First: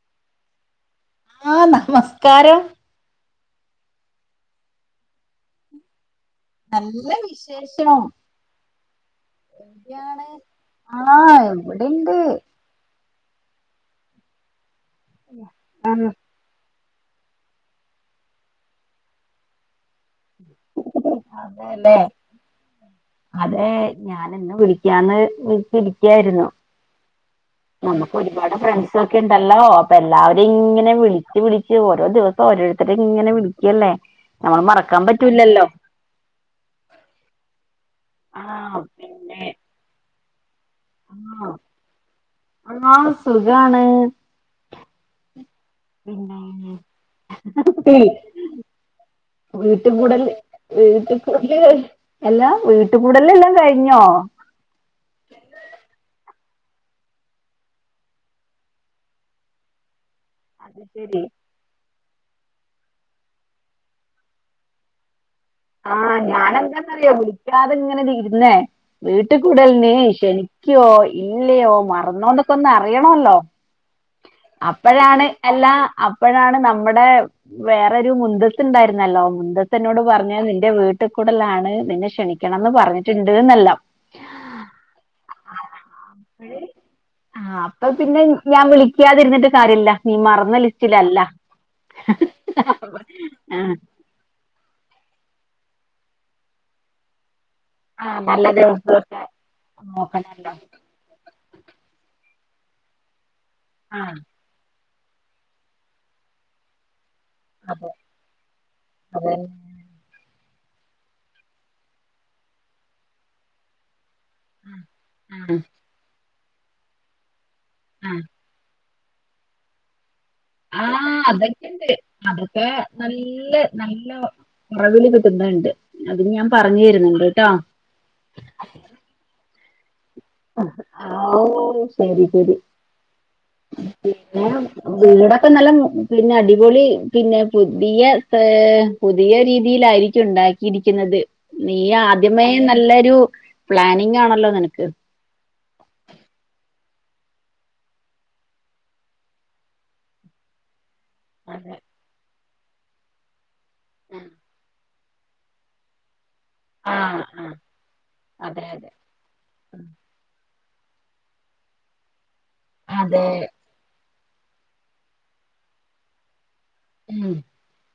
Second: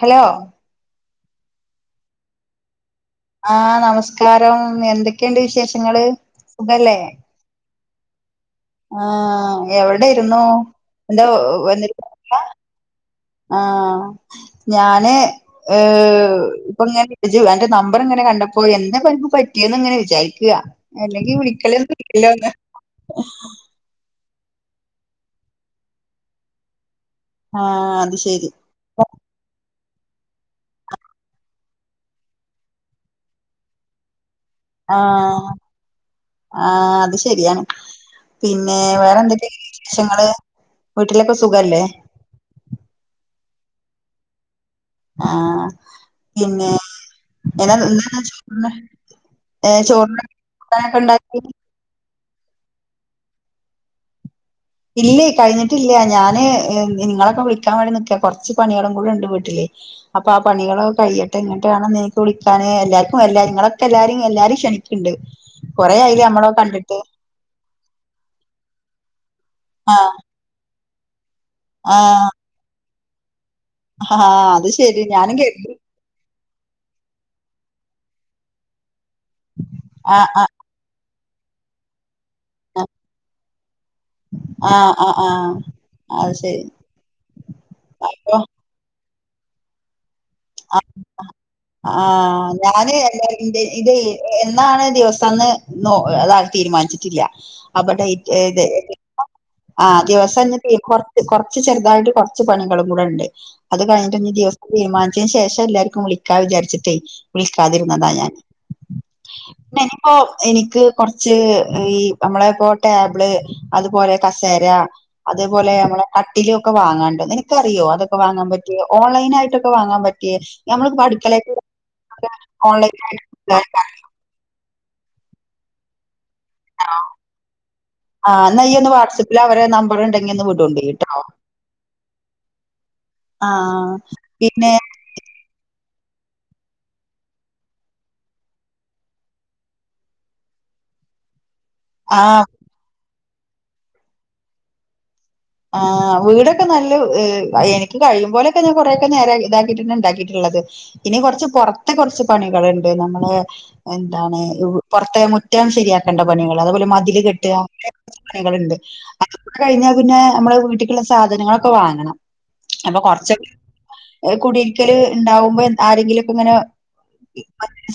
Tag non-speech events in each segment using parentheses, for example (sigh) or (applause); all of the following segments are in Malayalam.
ഹലോ ആ നമസ്കാരം ആ നമസ്കാരം എന്തൊക്കെയുണ്ട് വിശേഷങ്ങള് സുഖല്ലേ നല്ല വിശേഷം ആഹ് എവിടെ എന്താണ് ഇരുന്നു ആ എന്താ എവിടെണ്ട് ആ ഞാന് ഏ അപ്പങ്ങനെ ഇജു അന്റെ നമ്പറിങ്ങനെ കണ്ടപ്പോ എന്തേപ്പ അനക്ക് പറ്റിയ എന്ന് എങ്ങനെ വിചാരിക്കുക അല്ലെങ്കി അതെല്ലേ വിളിക്കലൊന്നും ഇല്ലല്ലോന്ന് ഇന്ന് വിളിക്കാന്ന് വിചാരച്ചിരിക്കായിരുന്നു ആഹ് നമുക്ക് അത് ശരി ഒരുപാട് ഫ്രണ്ട്സ് ഒക്കെ ഉണ്ടല്ലോ അപ്പ എല്ലാവരും ഇങ്ങനെ വിളിച്ച് വിളിച്ച് ഓരോ ദിവസം ഓരോരുത്തര ഇങ്ങനെ വിളിക്കല്ലേ നമ്മൾ മറക്കാൻ പറ്റൂല്ലല്ലോ ആ അത് ശരിയാണ് പിന്നെ ആഹ് പിന്നെ വേറെന്തൊക്കെണ്ട് വിശേഷങ്ങള് വീട്ടിലൊക്കെ ആഹ് സുഖല്ലേ ആഹ് സുഖാണ് ആഹ് എന്നാ പിന്നെ എന്താ ചോറിന് ഏഹ് വീട്ട് ചോറിന് കൂടല് കൂട്ടാനൊക്കെ വീട്ട് ഉണ്ടാക്കി കൂടല് എല്ലാ വീട്ട് കൂടല് എല്ലാം കഴിഞ്ഞോ ഇല്ലേ കഴിഞ്ഞിട്ടില്ല ഞാൻ ഞാന് നിങ്ങളൊക്കെ വിളിക്കാൻ വേണ്ടി നിക്ക കുറച്ച് പണികളും കൂടെ ഉണ്ട് വീട്ടില് അപ്പൊ ആ അത് പണികളൊക്കെ ശരി കഴിയട്ടെ എന്നിട്ട് വേണം നിങ്ങളൊക്കെ വിളിക്കാൻ അതാണ് എല്ലാർക്കും എല്ലാരും ഇങ്ങളൊക്കെ എല്ലാരും എല്ലാരെ ക്ഷണിക്കിണ്ട് ആ ഞനെന്താന്നറിയോ വിളിക്കാതെ ഇങ്ങനെ ഇരുന്നേ വീട്ട- വീട്ട കൂടലിന് ആഹ് ക്ഷണിക്കുവോ ഇല്ലയോ ആഹ് മറന്നോ എന്നൊക്കെ ഒന്ന് അറിയണല്ലോ ആഹ് അത് ശരി അപ്പോഴാണ് ഞാനും എല്ലാ കരുതി അപ്പോഴാണ് നമ്മുടെ വേറൊരു മുന്തസ്സ് ഉണ്ടായിരുന്നല്ലോ മുന്തസ്സെനോട് ആഹ് പറഞ്ഞ ആഹ് നിന്റെ വീട്ട വീട്ടക്കൂടലാണ് നിന്നെ ക്ഷണിക്കണം എന്ന് പറഞ്ഞിട്ടുണ്ട് എന്നല്ലാം ആ ആ ആ അ ശരി അപ്പ ക്ഷണിക്കാതിരുന്നിട്ട് കാര്യമില്ല നീ മറന്ന ലിസ്റ്റിലല്ല ആ ഞാന് എൻ്റെ ആഹ് ഇത് എന്നാണ് ദിവസം ദിവസം എന്ന് തീരുമാനിച്ചിട്ടില്ല അപ്പൊ ആഹ് സെയ്റ്റ് നല്ല ഏത്- ദിവസൊക്കെ ആ ദിവസം നോക്കണല്ലോ കുറച്ച് കുറച്ച് ചെറുതായിട്ട് കുറച്ച് പണികളും കൂടെ ഉണ്ട് അത് ആഹ് കഴിഞ്ഞിട്ട് ഇനി ദിവസം തീരുമാനിച്ചതിനന് ശേഷം എല്ലാർക്കും വിളിക്കാ വിചാരിച്ചിട്ടേ അതെ വിളിക്കാതിരുന്നതാ ഞാൻ അതെ പിന്നെ ഇനിപ്പോ എനിക്ക് കുറച്ച് ഈ നമ്മള ഇപ്പോ ടേബിള് അതുപോലെ കസേര ആഹ് അതേപോലെ നമ്മളെ കട്ടില ഒക്കെ വാങ്ങാണ്ട് നിനക്ക്റിയോ ആഹ് അതൊക്കെ വാങ്ങാൻ പറ്റിയ ഓൺലൈനായിട്ടൊക്കൊ വാങ്ങാൻ പറ്റും ആഹ് അതൊക്കെണ്ട് അതൊക്കെ ഓൺലൈൻ ആയിട്ട് നല്ല ഉണ്ടാക്കാൻ? നല്ല കുറവില് കിട്ടുന്നുണ്ട് അത് ഞാൻ പറഞ്ഞു ആണോ തരുന്നുണ്ട് ട്ടോ. ആഹ് എന്നാൽ ഇയ്യ് ഒന്ന് വാട്സ്ആപ്പിൽ അവരെ നമ്പർ ഇണ്ടെങ്കി ഓഹ് ശരി ശരി ആ പിന്നെ വീടൊക്കെ നല്ല പിന്നെ അടിപൊളി പിന്നെ പുതിയ പ് പുതിയ രീതിയിലായിരിക്കും ഉണ്ടാക്കിയിരിക്കുന്നത് ന്നത് നീ ആ ആദ്യമേ നല്ലൊരു പ്ലാനിങ് ആണല്ലോ നിനക്ക് ആഹ് വീടൊക്കെ നല്ല എനിക്ക് കഴിയുമ്പോലൊക്കെ ഞാൻ കൊറെയൊക്കെ നേരെ ഇതാക്കിട്ടെ ഉണ്ടാക്കിയിട്ടുള്ളു ഇനി കുറച്ച് അതെ പുറത്തെ കുറച്ച് പണികളുണ്ട് നമ്മളെ എന്താണ് പുറത്തെ മുറ്റം ശരിയാക്കണ്ട പണികൾ അത്പോലെ ആ മതില് ആ കെട്ടുക കുറച്ച് അതെ പണികളുണ്ട് അതെ അത് കൂടെ കഴിഞ്ഞ പിന്നെ നമ്മള് വീട്ടിക്കുള്ള സാധനങ്ങളൊക്കെ വാങ്ങണം അപ്പൊ അതെ കൊറച്ചൊക്കെ കുടീരിക്കല് ഉണ്ടാകുമ്പോ ആരെങ്കിലും ഇക്ക ഇങ്ങനെ മ്മ്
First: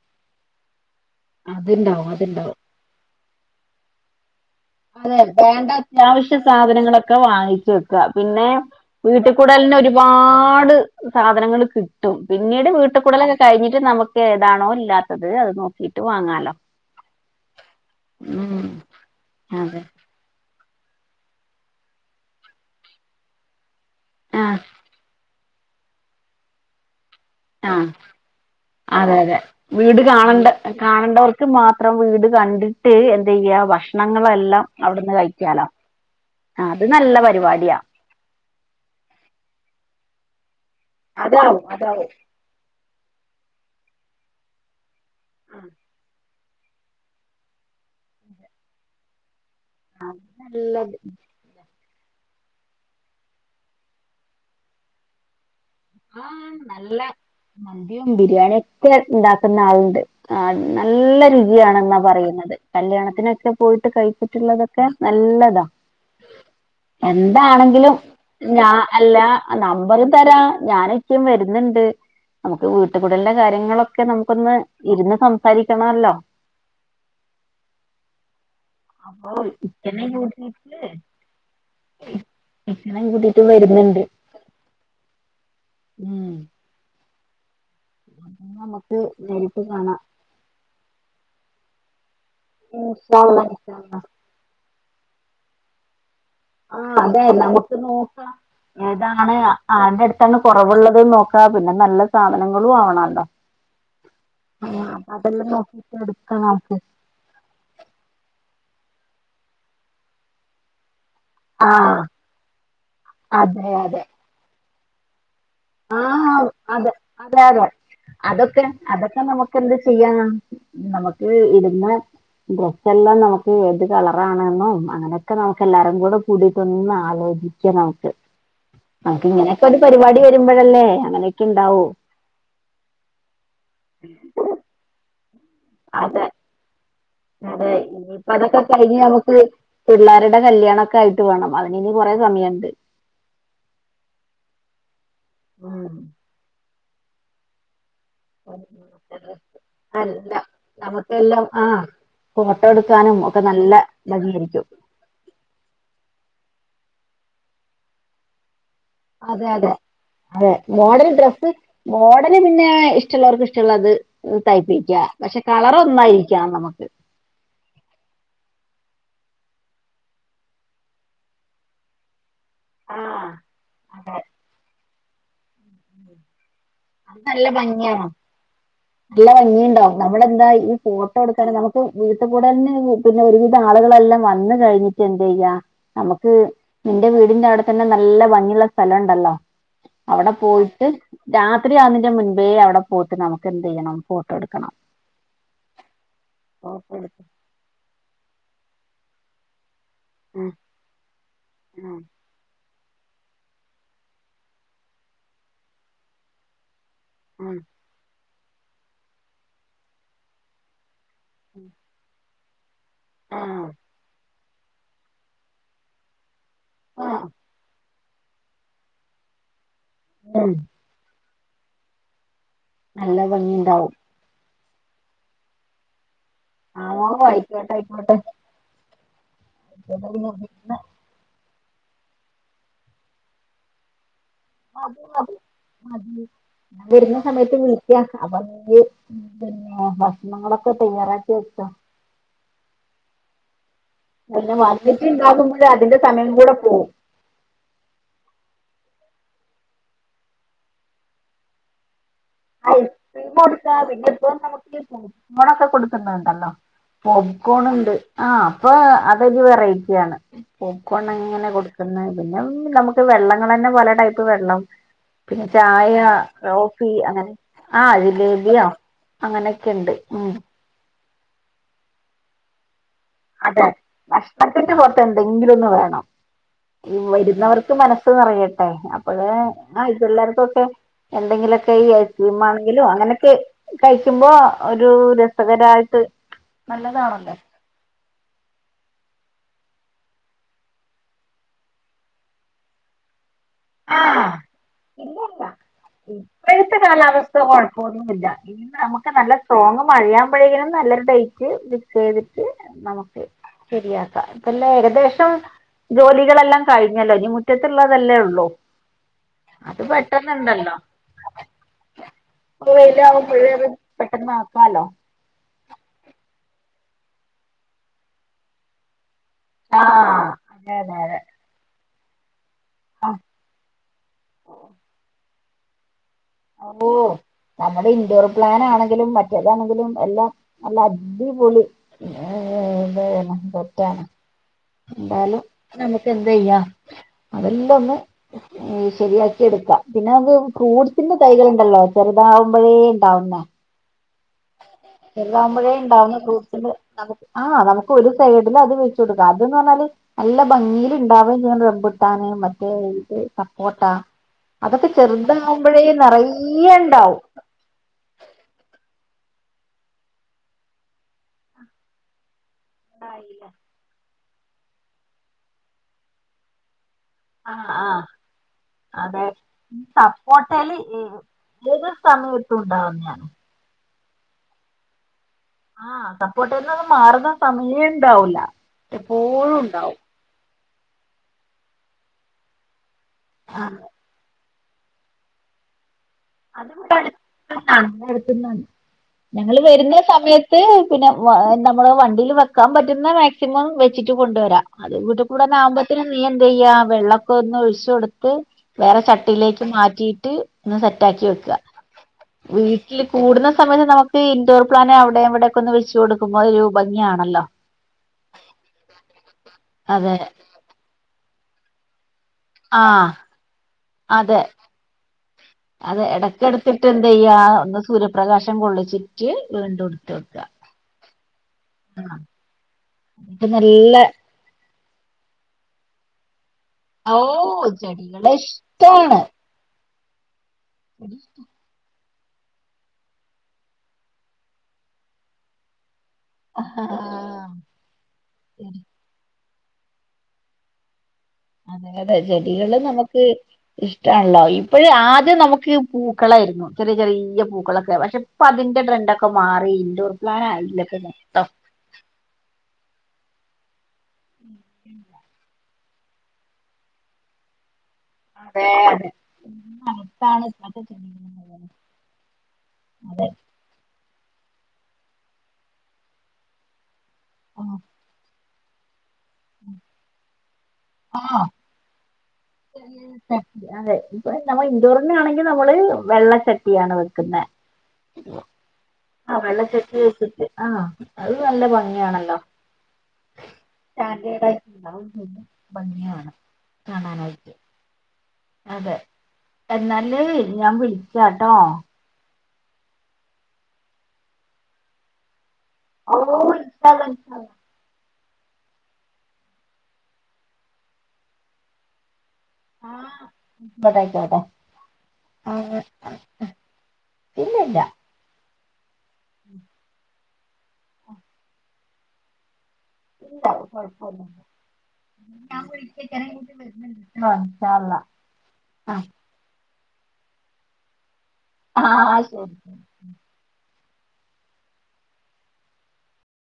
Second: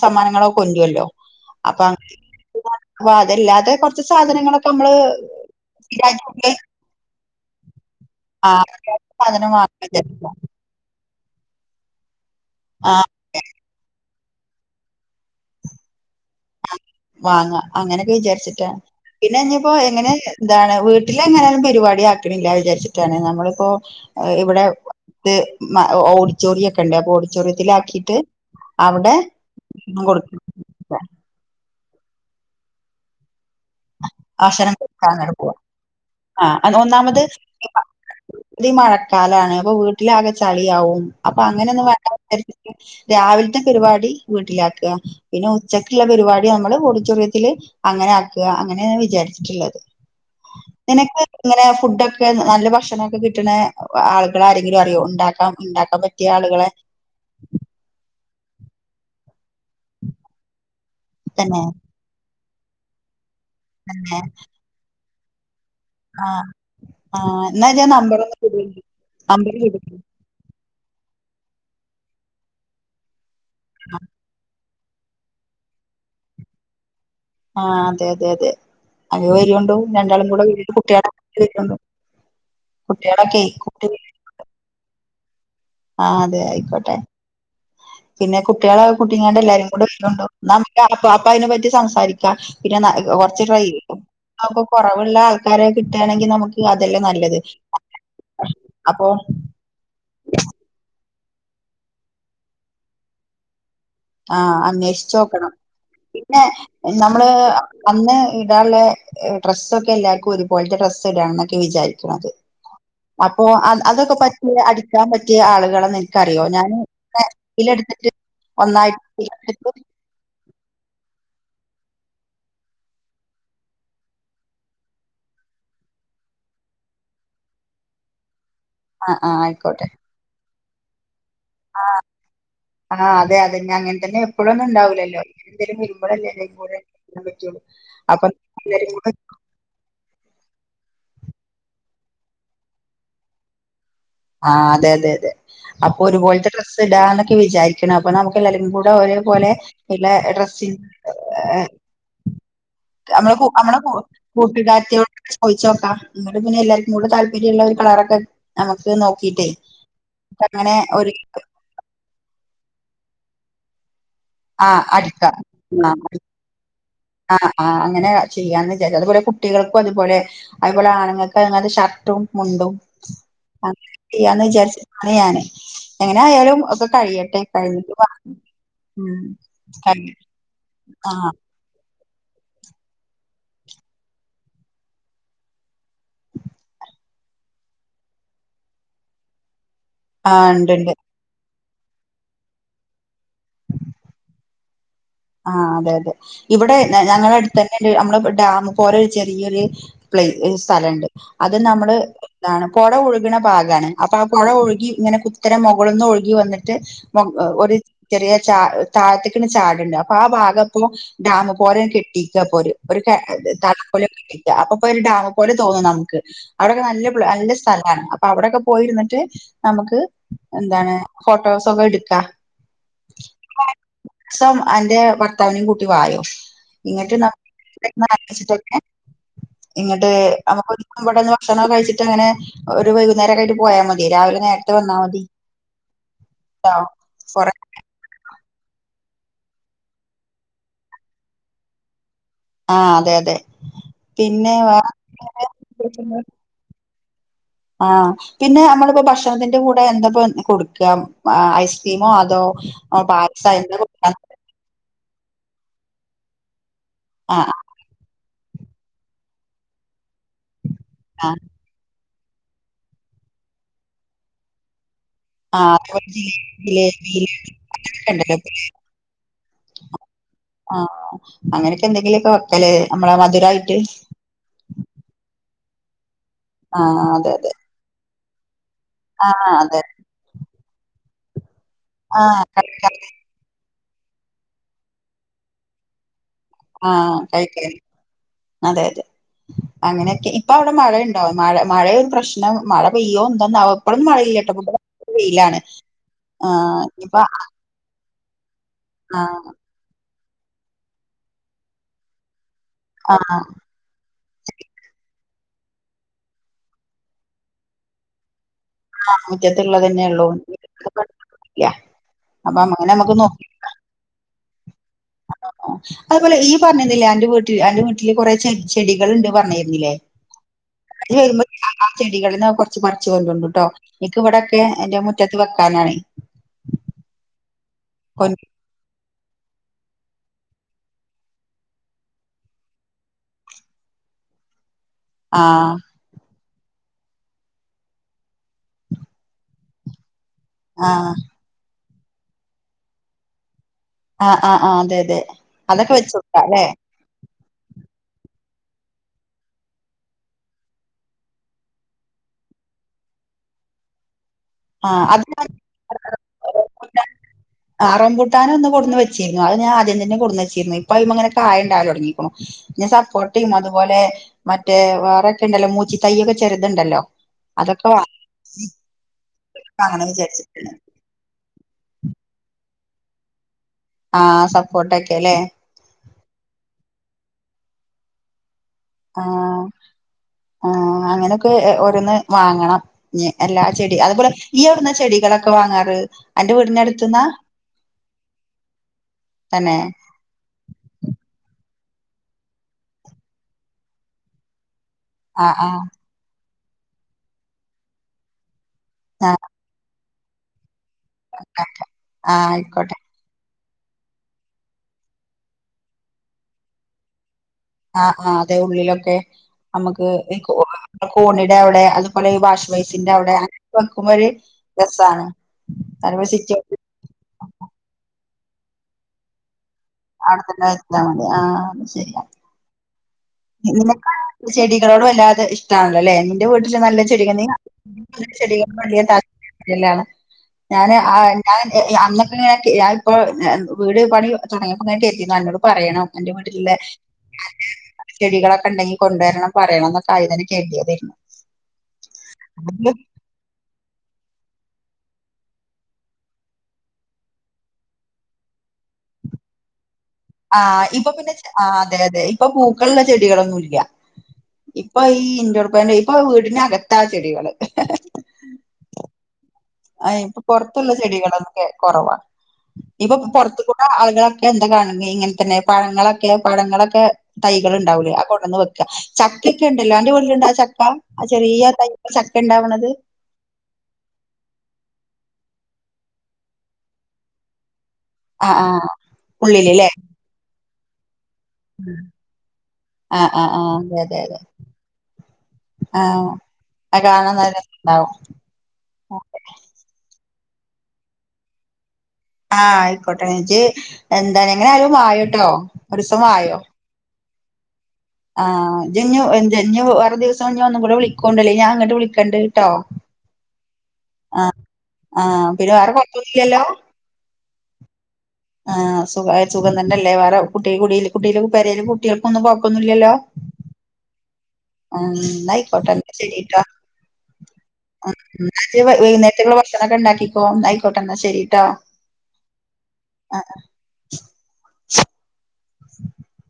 സമ്മാനങ്ങളൊക്കെ കൊണ്ടുല്ലോ അത്ണ്ടാവും അതുണ്ടാവും അപ്പൊ അതല്ലാതെ കുറച്ച് സാധനങ്ങളൊക്കെ നമ്മള് അതെ വേണ്ട അത്യാവശ്യ സ്ഥിരായിട്ട് സാധനങ്ങളൊക്കെ വാ ങ്ങിച്ചു വെക്കുക പിന്നെ ആ വീട്ടിൽ സാധനം വാങ്ങാൻ കൂടലിന് വിചാരിക്കും ഒരുപാട് സാധനങ്ങൾ കിട്ടും പിന്നീട് ആ വീട്ടിൽ കൂടലൊക്കെ കഴിഞ്ഞിട്ട് നമുക്ക് ഏതാണോ ഇല്ലാത്തത് അത് നോക്കിട്ട് വാങ്ങാലോ വാങ്ങാ അങ്ങനെയൊക്കെ ഉം വിചാരിച്ചിട്ടാ പിന്നെ ഇനിപ്പോ അതെ എങ്ങനെ എന്താണ് വീട്ടില് എങ്ങനെലും പരിപാടി ആക്കണില്ല വിചാരിച്ചിട്ടാണ് നമ്മളിപ്പോ ആ ഇവിടെ അടുത്ത് ഓഡിറ്റോറിയം ഒക്കെ ഉണ്ട് അപ്പൊ ഓഡിറ്റോ ആഹ് അതെ അതെ വീട് കൊടുക്ക കാണണ്ട കാണണ്ടവർക്ക് മാത്രം മാത്രം വീട് കണ്ടിട്ട് എന്ത് ചെയ്യാം ഭക്ഷണങ്ങളെല്ലാം ആശനം കൊടുക്ക അവിടുന്ന് അങ്ങനെ പോവാ കഴിക്കാലോ അത് നല്ല പരിപാടിയാ ഇത് ഈ മഴക്കാലമാണ് അപ്പൊ വീട്ടിലാകെ ചെളിയാവും അപ്പൊ അതാവും അങ്ങനെ ഒന്നും വേണ്ട അതാവും വിചാരിച്ചിട്ട് രാവിലത്തെ പരിപാടി വീട്ടിലാക്കുക പിന്നെ ഉച്ചക്കുള്ള പരിപാടി നമ്മള് ഓഡിറ്റോറിയത്തിൽ അങ്ങനെ ആക്കുക അങ്ങനെ വിചാരിച്ചി ട്ടുള്ളത് നല്ലത് നിനക്ക് ഇങ്ങനെ ഫുഡൊക്കെ നല്ല ഭക്ഷണമൊക്കെ കിട്ടണ ആളുകൾ ആരെങ്കിലും അറിയോ ഉണ്ടാക്കാൻ ഉണ്ടാക്കാൻ പറ്റിയ ആളുകളെ ബിരിയാണി ഒക്കെ ഉണ്ടാക്കുന്ന ആളുണ്ട് ആഹ് നല്ല തന്നെ രുചിയണെന്നാ പറയുന്നത് കല്യാണത്തിനൊക്കെ പോയിട്ട് കഴിച്ചിട്ടുള്ളതൊക്കെ നല്ലതാ ആഹ് ആഹ് എന്നാ ഇജ്ജാ എന്താണെങ്കിലും നമ്പറൊന്ന് ഞാ വിടേണ്ടി. അല്ല നമ്പർ വിടേണ്ടി. നമ്പറും തരാ ഞാനും ഇച്ചും വരുന്നുണ്ട് നമുക്ക് വീട്ടിൽ കൂടലിൻ്റെ കാര്യങ്ങളൊക്കെ നമുക്കൊന്ന് ഇരുന്ന് സംസാരിക്കണല്ലോ ആഹ് അതെ അതെ അതെ അയ്ന് വരുണ്ടോ ഇക്കനേം രണ്ടാളും കൂടെ വീട്ടിൽ കൂട്ടീട്ട് കുട്ടികളെ ആക്കീട്ട് വരുണ്ടോ ഇക്കനേം കൂട്ടീട്ട് കുട്ടികളൊക്കെ കുട്ടി വരുന്നുണ്ട് ആഹ് ഉം അതെ ആയിക്കോട്ടെ പിന്നെ കുട്ടികളെ നമുക്ക് കൂട്ടി ഇങ്ങാട് നേരിട്ട് എല്ലാരും കൂടെ കാണാം വരുന്നുണ്ടോ എന്നാ നമ്മക്ക് അപ്പ അതിനെ പറ്റി സംസാരിക്ക ക്ക പിന്നെ ന ഇൻഷാ അള്ളാ കുറച്ചൊരു ഇൻഷാ അള്ളാ പൈസ കുറവുള്ള ആൾക്കാരെ കിട്ടാണെ ആഹ് അതെ നമുക്ക് നോക്കാം അപ്പൊ ഏതാണ് ആരുടെ എടുത്താണ് കുറവുള്ളത് നോക്കാ പിന്നെ നല്ല സാധനങ്ങളും ആവണല്ലോ ആഹ് അപ്പൊ അന്വേഷിച്ച് അതെല്ലാം നോക്കണം നോക്കിട്ട് എടുക്കാം പിന്നെ നമുക്ക് നമ്മള് അന്ന് ഇടാനുള്ള ഡ്രസ്സ് ഒക്കെ എല്ലാർക്കും ഒരു പോലത്തെ ഡ്രസ്സ് ക്കെ ഇടാന്ന് ആഹ് വിചാരിക്കുന്നത് അപ്പോ അതെ അത് അതെ അതൊക്കെ പറ്റിയ അടിക്കാൻ പറ്റിയെ പറ്റിയ ആളുകളെ നിനക്കറിയോ ആഹ് ഞാൻ അതെ അതെ അതെ ഇതിൽ എടുത്തിട്ട് അതൊക്കെ ഒന്നായിട്ട് അതൊക്കെ നമുക്ക് എന്ത് ഇതിലെടുത്തിട്ട് ചെയ്യാം നമുക്ക് ഇടിന്നേ ഡ്രസ്സല്ലാം നമുക്ക് ഏത് കളറാണെന്നും അങ്ങനൊക്കെ നമുക്ക് എല്ലാരും കൂടെ കൂടിയിട്ട് ഒന്ന് ആലോചി നമ ആ (unintelligible) ആ ഇങ്ങനെയൊക്കെ ഒരു പരിപാടി വരുമ്പോഴല്ലേ അങ്ങനെ ആ ആ അതെ അതെ അങ്ങനെ തന്നെ എപ്പോഴൊ ഒന്നും ഉണ്ടാവൂലല്ലോ എ അതെ നിമ്മല്ലല്ല (unintelligible) അതെ ഇനിയിപ്പ അതൊക്കെ കഴിഞ്ഞ് നമുക്ക് പിള്ളാരുടെ കല്യാണ ആയിട്ട് വേണം അതി കൊറെ സമയുണ്ട് ആഹ അതെ അതെ അതെ അപ്പൊ ഒരുപോലത്തെ ഡ്രസ്സ് ഇടാന്നൊക്കെ വിചാരിക്ക ണം അപ്പൊ നമുക്ക് എല്ലാരും കൂടെ ഒരെപോലെ നല്ല അല്ല ഡ്രസ്സി നമുക്കെല്ലാം ആഹ് ഫോട്ടോ എടുക്കാനും നമ്മള് ഒക്കെ നല്ല നമ്മള ഭംഗിയായിരിക്കും കൂട്ടുകാരത്തിയോട് ചോയിച്ചോക്കാം നിങ്ങടെ പിന്നെ എല്ലാവർക്കും കൂടെ താല്പര്യമുള്ള ഒരു കളറൊക്കെ നമ്മ അതെ അതെ അതെ ഒരു മോഡേൺ ഡ്രസ്സ് മോഡൽ പിന്നെ ഇഷ ഇഷ്ടമുള്ളവർക്ക് ഇഷ്ടമുള്ളത് ആഹ് തയ്പ്പിക്കാം പക്ഷെ കളർ ഒന്നായിരിക്കാം നമുക്ക് ആണ് ആ അങ്ങനെ ചെയ്യാന്ന് വിചാരിച്ചു അതുപോലെ കുട്ടികൾക്കും അതുപോലെ അതുപോലെ ആണുങ്ങൾക്ക് അങ്ങത്തെ ഷർട്ടും മുണ്ടും ആഹ് അങ്ങന ചെയ്യാന്ന് വിചാരിച്ചാണ് ഞാന് എങ്ങനെ ആയാലും അത് കഴിയട്ടേ നല്ല ഭംഗിയാണ് നല്ല ഭംഗിയുണ്ടാവും നമ്മളെന്താ ഈ ഫോട്ടോ ആഹ് എടുക്കാൻ നമുക്ക് (unintelligible) കൂടന്നെ പിന്നെ ഒരുവിധ ആളുകളെല്ലാം വന്ന കഴിഞ്ഞിട്ട് എന്ത ചെയ്യാ നമുക്ക് എന്റെ വീടിന്റെ അവിടെ തന്നെ നല്ല ഭംഗിയുള്ള സ്ഥലമുണ്ടല്ലോ അവിടെ ആഹ് ഇണ്ട് ഇണ്ട് പോയിട്ട് ഒത്തിരിയാവുന്നതിന്റെ മുൻപേ അവിടെ പോയിട്ട് നമുക്ക് എന്ത് ചെയ്യണം ഫോട്ടോ എടുക്കണം ആ അതെ അതെ ഇവിടെ ഫോട്ടോ എടുക്കണം ഞങ്ങളുടെ അടുത്ത് തന്നെ നമ്മള് ഡാമ് പോലെ ചെറിയ ഒരു പ്ലേ ഉം, സ്ഥലമുണ്ട് അത് ഉം, നമ്മള് എന്താണ് പുഴ ഒഴുകണ ഭാഗമാണ് അപ്പൊ ആ പുഴ ഒഴുകി ഇങ്ങനെ കുത്തനെ മുകളിന്ന് ഒഴുകി വന്നിട്ട് ഒരു ചെറിയ ചാ താഴത്തക്ക് ചാടുണ്ട് അപ്പൊ ആ ഭാഗത്തും ഡാമ് പോലെ കെട്ടിക്ക പോ ഒരു തല പോല കെട്ടി അപ്പൊ ഇപ്പൊ ഒരു ഡാമ് പോലെതോന്നും നമുക്ക് അവിടൊക്കെ നല്ല നല്ല സ്ഥലമാണ് അപ്പൊ അവിടെക്കെ പോയിരുന്നിട്ട് നമുക്ക് ഉം. എന്താണ് ഫോട്ടോസൊക്കെ എടുക്കാ നല്ല ഭംഗിണ്ടാവും എന്റെ ഭർത്താവിനും കൂട്ടി വായോ ആ ആയിക്കോട്ടെ ആയിക്കോട്ടെ ഇങ്ങിട്ട്ച്ചിട്ടൊക്കെ ഇവിടെ ഇങ്ങിട്ട് പിന്നെ വരുന്ന- നമ്മക്ക്ൊരിക്കട (unintelligible) ഭക്ഷണം കഴിച്ചിട്ട് അങ്ങനെ ഒരു വൈകുന്നേരമൊക്കെ ആയിട്ട് പോയാ മതി രാവിലെ നേരത്തെ വന്നാ മതി ഞാൻ ട്ടോ വരുന്ന കൊറെ സമയത്ത് വിളിക്ക അപ്പ പിന്നെ ഭക്ഷണങ്ങളൊക്കെ തയ്യാറാക്കി വെച്ചോ ആഹ അതെ അതെ പിന്നെ വേറെ വന്നിട്ടുണ്ടാകുമ്പോഴ അതിന്റെ വിശേഷങ്ങൾ സമയം കൂടെ പോകും ആഹ് പിന്നെ നമ്മളിപ്പോ ഭക്ഷണത്തിന്റെ കൂടെ എന്താപ്പൊ കൊടുക്ക അ ഐസ്ക്രീമോ അതോ ഐസ്ക്രീം പായസ എന്തൊ (unintelligible) ണൊക്കെ കൊടുക്കുന്നുണ്ടല്ലോ ആഹ് പോപ്കോണുണ്ട് ആ അപ്പൊ അതൊരു വെറൈറ്റി ആണ് പോപ്കോൺ ആഹ് ഇങ്ങനെ കൊടുക്കുന്നത് പിന്നെ നമുക്ക് വെള്ളങ്ങളന്നെ പല ടൈപ്പ് വെള്ളം പിന്നെ ആഹ് ചായ അതേപോലെ കോഫി ജിലേബി അങ്ങനെ ആഹ് ജിലേബിയൊക്കെ ഉണ്ടല്ലോ ഇപ്പ ജിലേബിയോ അങ്ങനെയൊക്കെ ഉണ്ട് ഉം ആഹ് അങ്ങനെയൊക്കെ എന്തെങ്കിലൊക്കെ വെക്കലേ അതെ നഷ്ടപ്പെട്ട് പോവാത്ത എന്തെങ്കിലും ഒന്ന് വേണം ഈ ആഹ് അതെ അതെ വരുന്നവർക്ക് മനസ് പറയട്ടെ അപ്പള് ആഹ് അതെ ആ ഈ പിള്ളേർക്കൊക്കെ എന്തെങ്കിലൊ ക്കെ ഈ ഐസ്ക്രീം ആഹ് ആണെങ്കിലോ കഴിക്കാൻ അങ്ങനെയൊക്കെ കഴിക്കുമ്പോ ഒരു രസകരായിട്ട് ആഹ് നല്ലതാണല്ലോ കഴിക്കല് അതെ അതെ അങ്ങനെയൊക്കെ ഇപ്പൊ അവിടെ മഴയ്ണ്ടോ മഴ മഴയൊരു പ്രശ്നം മഴ പെയ്യോ (unintelligible) ന്നാവോ ഇപ്പഴന്നും ആഹ് മഴയില്ല ട്ടോ (unintelligible) ഇല്ലല്ല വെയിലാണ് ആ ഇപ്പോഴത്തെ ഇ ഞ്ഞ്പ്പ കാലാവസ്ഥ കുഴപ്പമൊന്നുമില്ല ഇനി നമുക്ക് നല്ല സ്ട്രോങ് മഴയാവുമ്പഴേനും നല്ലൊരു ഡേറ്റ് ഫിക്സ് ചെയ്ത് ട്ട് നമുക്ക് ആഹ് ശരിയാക്കാം ഇപ്പല്ലാം ഏകദേശം ജോലികളെല്ലാം കഴിഞ്ഞല്ലോ ഇനി മുറ്റത്ത്ള്ളതല്ലേ ഒള്ളൂ ആ മുറ്റത്ത്ള്ളതന്നെള്ളൂ ഇപ്പൊ പെയിലാകുമ്പഴ് പെട്ടെന്ന് ആക്കാല്ലോ അതുപോലെ ഈയ് പറഞ്ഞന്നിലേ അന്റെ വീട്ടില് അന്റെ വീട്ടില് കൊറെ ചെട് ചെടി കള്ണ്ട് പറഞ്ഞേര്ന്നിലേ ആഹ് അതെ അതെ അതെ ഇയ്യ് വരുമ്പ (unintelligible) ആ ചെടികള്ന്ന് കൊറച്ച് പറിച്ച് കൊണ്ട്രോണ്ടുട്ടോ നിക്ക് ഇവിടെക്കെ എന്റെ മുറ്റത്ത് വെക്കാനാണേ ഓ നമ്മുടെ ഇൻഡോർ പ്ലാൻ ആണെങ്കിലും മറ്റേതാണെങ്കിലും എല്ലാം നല്ല അടിപൊളി ഏ (unintelligible) ണ് തെറ്റാണ് എന്താലും ആഹ് നമുക്ക് എന്തെയ്യാ അതെല്ലാം ഒന്ന് ശരിയാക്കി എടുക്ക പിന്നെ അത് ഫ്രൂ ആഹ് സിൻ്റെ തൈകളുണ്ടല്ലോ ചെറുതാവുമ്പഴേ ഇണ്ടാവുന്നെ ആഹ് ആഹ് ആഹ് അതെ അതെ ചെറ്താവുമ്പഴേ അതൊക്കെ ഇണ്ടാവുന്ന വെച്ചോടുക്കാം അല്ലെ ഫ്രൂട്‌സില് നമു ആഹ് നമുക്ക് ഒരു സൈഡില് അത് വെച്ചു കൊടുക്കാം അത് ന്ന് പറഞ്ഞാല് നല്ല ഭംഗിയില് ഇണ്ടാവും ചെയ്യ്ണ റംപുട്ടാൻ മറ്റേ ഇത് സപ്പോട്ട അതൊക്കെ ആഹ് ചെറ്താവുമ്പോഴേ നെറയെ അത് ഇണ്ടാവും ച്ചിരുന്നു അത് ഞാൻ ആദ്യം തന്നെ കൊടുന്നച്ചീര്ന്നു ഇപ്പൊ അത്മ്മെങ്ങനെ കായണ്ടാവലൊടങ്ങീക്ക്ണു ഞാൻ ഉണ്ടാവും സപ്പോട്ടിം അതുപോലെ മറ്റേ വേറെൊക്കെ ഉണ്ടല്ലോ മൂച്ചി തയ്യൊക്കെ ചെറുത്ണ്ടല്ലോ ആ അതെ വാങ്ങണം വിചാരിച്ചിട്ടുണ്ട് സപ്പോട്ടേല് (unintelligible) ഏത് സമയത്തും ഉണ്ടാവുന്ന്യാ ആ സപ്പോട്ടെക്കെ ലേ ആ സപ്പോട്ടേന്നൊന്നും മാറുന്ന സമയേ ഇണ്ടാവൂല ആ എപ്പോഴും ഉണ്ടാവും ആ അങ്ങനൊക്കെ ഓരോന്ന് വാങ്ങണം ഇഞ്ഞ് എല്ലാ ചെടി അതുപോലെ ഇയ്യെവിടുന്നാ ചെടികളൊക്കെ വാങ്ങാറ് അന്റെ അത് ഇവ്ടെ വീടിനടുത്തുന്നാ അടുത്ത്ന്നാണ് അടുത്ത്ന്നാണ് ഞങ്ങള് തന്നെ വരുന്ന സമയത്ത് പിന്നെ നമ്മള് വണ്ടീല് വെക്കാൻ പറ്റുന്ന മാക്സിമം വെച്ചിട്ട് കൊണ്ടുവരാം അത് വീട്ട് ആ ആ കൂടലാവുമ്പത്തിന് നീ എ ന്തെയ്യാവെള്ളൊക്കെ ഒന്ന് ഒഴിച്ചു കൊടുത്ത് വേറെ ആ ചട്ടിയിലേക്ക് മാറ്റിയിട്ട് ഒന്ന് സെറ്റ് റ്റാക്കി വെക്ക ആ ആയിക്കോട്ടെ വീട്ടില് കൂടുന്ന സമയത്ത് നമുക്ക് ഇൻഡോർ പ്ലാന് അവിടെവിടെക്കെ ഒന്ന് വെച്ച് കൊടുക്കുമ്പോ ഒരു ഭംഗിയാണല്ലോ ആ ആ അതേ ഉള്ളിലൊക്കെ നമ്മുക്ക് അതെ ഈ കോണിടെ അവിടെ അത് പോലെഈ ഭാഷ് ആഹ് വൈസിന്റെ അവിടെ അങ്ങനൊക്കെ വെക്കുമ്പോ ഒരു രസാണ് അത് കാരണം സിറ്റൗട്ടിൽ എടക്കെടുത്തിട്ട് എന്തയ്യാ ഒന്ന് സൂര്യപ്രകാശം കൊള്ളിച്ചിട്ട് വീണ്ടും എടുത്ത് വെക്ക അവിടെത്തെന്നെ വെച്ചാ മതി ആ ശരിയാ ന്നിട്ട് നല്ല നിനക്ക് ചെടികളോട് വല്ലാതെ ഇഷ്ടാണല്ലോ ലേ എന്റെ വീട്ടില് നല്ല ഓ ചെടിക നീ ചെടികളെ ചെടികൾ ഇഷ്ടാണ് (unintelligible) ഞാൻ ആ ഞാൻ ഏ അന്ന് (unintelligible) ഞാ ഇപ്പൊ വീട് ഏ പണി തുടങ്ങിയപ്പോ ഞാൻ കര്തിയിരുന്നു അന്നോട് പറയണം അന്റെ വീട്ടിലില്ലേ ചെടികളൊക്കെ ഉണ്ടെങ്കി കൊണ്ടുവരണം പറയണം എന്നൊക്കെ ആയതിന് കെര്തിയത്. അതെ അതെ ചെടികള് നമുക്ക് ഇഷ്ടാണല്ലോ ഈ അപ്പൊഴ് ആദ്യം നമുക്ക് പൂക്കളായിരുന്നു ചെറിയ ചെറിയ പൂക്കളൊക്കെ പക്ഷേ ഇപ്പോൾ അതിൻ്റെ ട്രെൻഡൊക്കെ മാറി ഇന്റോ ആ ഇപ്പൊ പിന്നെ ആ അതെ അതെ ഇപ്പൊ പൂക്കളുള്ള ചെടികളൊന്നും ഇല്ല. ഇപ്പൊ ഈ ഇൻഡോർ പ്ലാന്റ് ഇപ്പൊ വീടിനകത്താ ചെടികള്. അതെ അതെ ആ ഇപ്പൊ താണ് ഇപ്പത്തെ പുറത്തുള്ള ചെടികള് ചെടികളൊക്കെ കുറവാ ഇപ്പൊ അതെ പുറത്ത്കൂട അവരുടെ ഒക്കെ എന്താ കാണ്ന്നേ ഇങ്ങൻതന്നെ പഴങ്ങളൊക്കെ പഴങ്ങളൊക്കെ തൈകൾ ആഹ് ഉണ്ടാവൂലെ അ കൊടന്ന് വെ ക്ക. ചക്കഒക്കെ ഇണ്ടല്ലോ അന്റെ വീട്ടിലുണ്ടാ ചക്ക? ആ ആഹ് ചെറിയ തൈ ച (unintelligible) നമ്മൾ ഇൻഡോറന്നെയാണെങ്കിൽ നമ്മള് വെള്ളച്ചട്ടിയാണ് വെക്കുന്നെ ആ ആ ആ വെള്ള ചട്ടി വെച്ചിട്ട്. ആ അത് നല്ല ഭംഗിയാണല്ലോ ആഹ് ആഹ് ആഹ് അതെ അതെ അതെ സ്റ്റാൻഡേർഡ് ആയിട്ടുള്ള ഒരു ആഹ് ഭംഗിയാണ്. അത് കാണാനായിട്ട് കാണൻനല്ല ഇത്ണ്ടാവും. അതെ, എന്നാല് ഞാൻ വിളിക്കാ ട്ടോ ആഹ് ആയിക്കോട്ടെ എന്നിറ്റ് എന്താണ് എങ്ങനെ ആയാലും വയോ ട്ടോ ഓ ഇൻ ഷാ അല്ലാഹ് ഇൻ ഷാ അല്ലാഹ് ആഹ് ഇജ്ഞ്ഞു ഇജ്ജിഞ്ഞു വേറെ ദിവസം ഞ്ഞു ഒന്നും കൂടി വിളിക്കെണ്ടുലെ ണ്ടഞാൻ അങ്ങട്ട് വിളിക്കണ്ട് ട്ടോ ഇൻഷാ അല്ലാഹ് ആ ആയിക്കോട്ടെ ആഹ് ആയിക്കോട്ടെ ആഹ് ആ പിന്നെ വേറെ കൊയപോന്നും ഇല്ലല്ലോ ഇല്ല ഇല്ല ആഹ് സുഖ സുഖംതന്നെല്ലേ വേറെ കുട്ടി കുടിൽ കുടീലും പെരേലും കുട്ടിയാൾക്കൊന്നും കൊ ഇല്ല കുഴപ്പൊന്നും ആ എന്ന ആയിക്കോട്ടെ. എന്നാ ശരി ട്ടോ, വരുന്നുണ്ട് കേട്ടോ ഇൻഷാ അല്ലാഹ് എൻ എന്നാ ഇജ്ജ് വൈ ആ വൈന്നേരത്തേക്കുള്ള ഭക്ഷ ണൊക്കെ ഇണ്ടാക്കിക്കോ ന്ന ആയിക്കോട്ടെ ന്ന ശെരി ആആ ശരി (inaudible)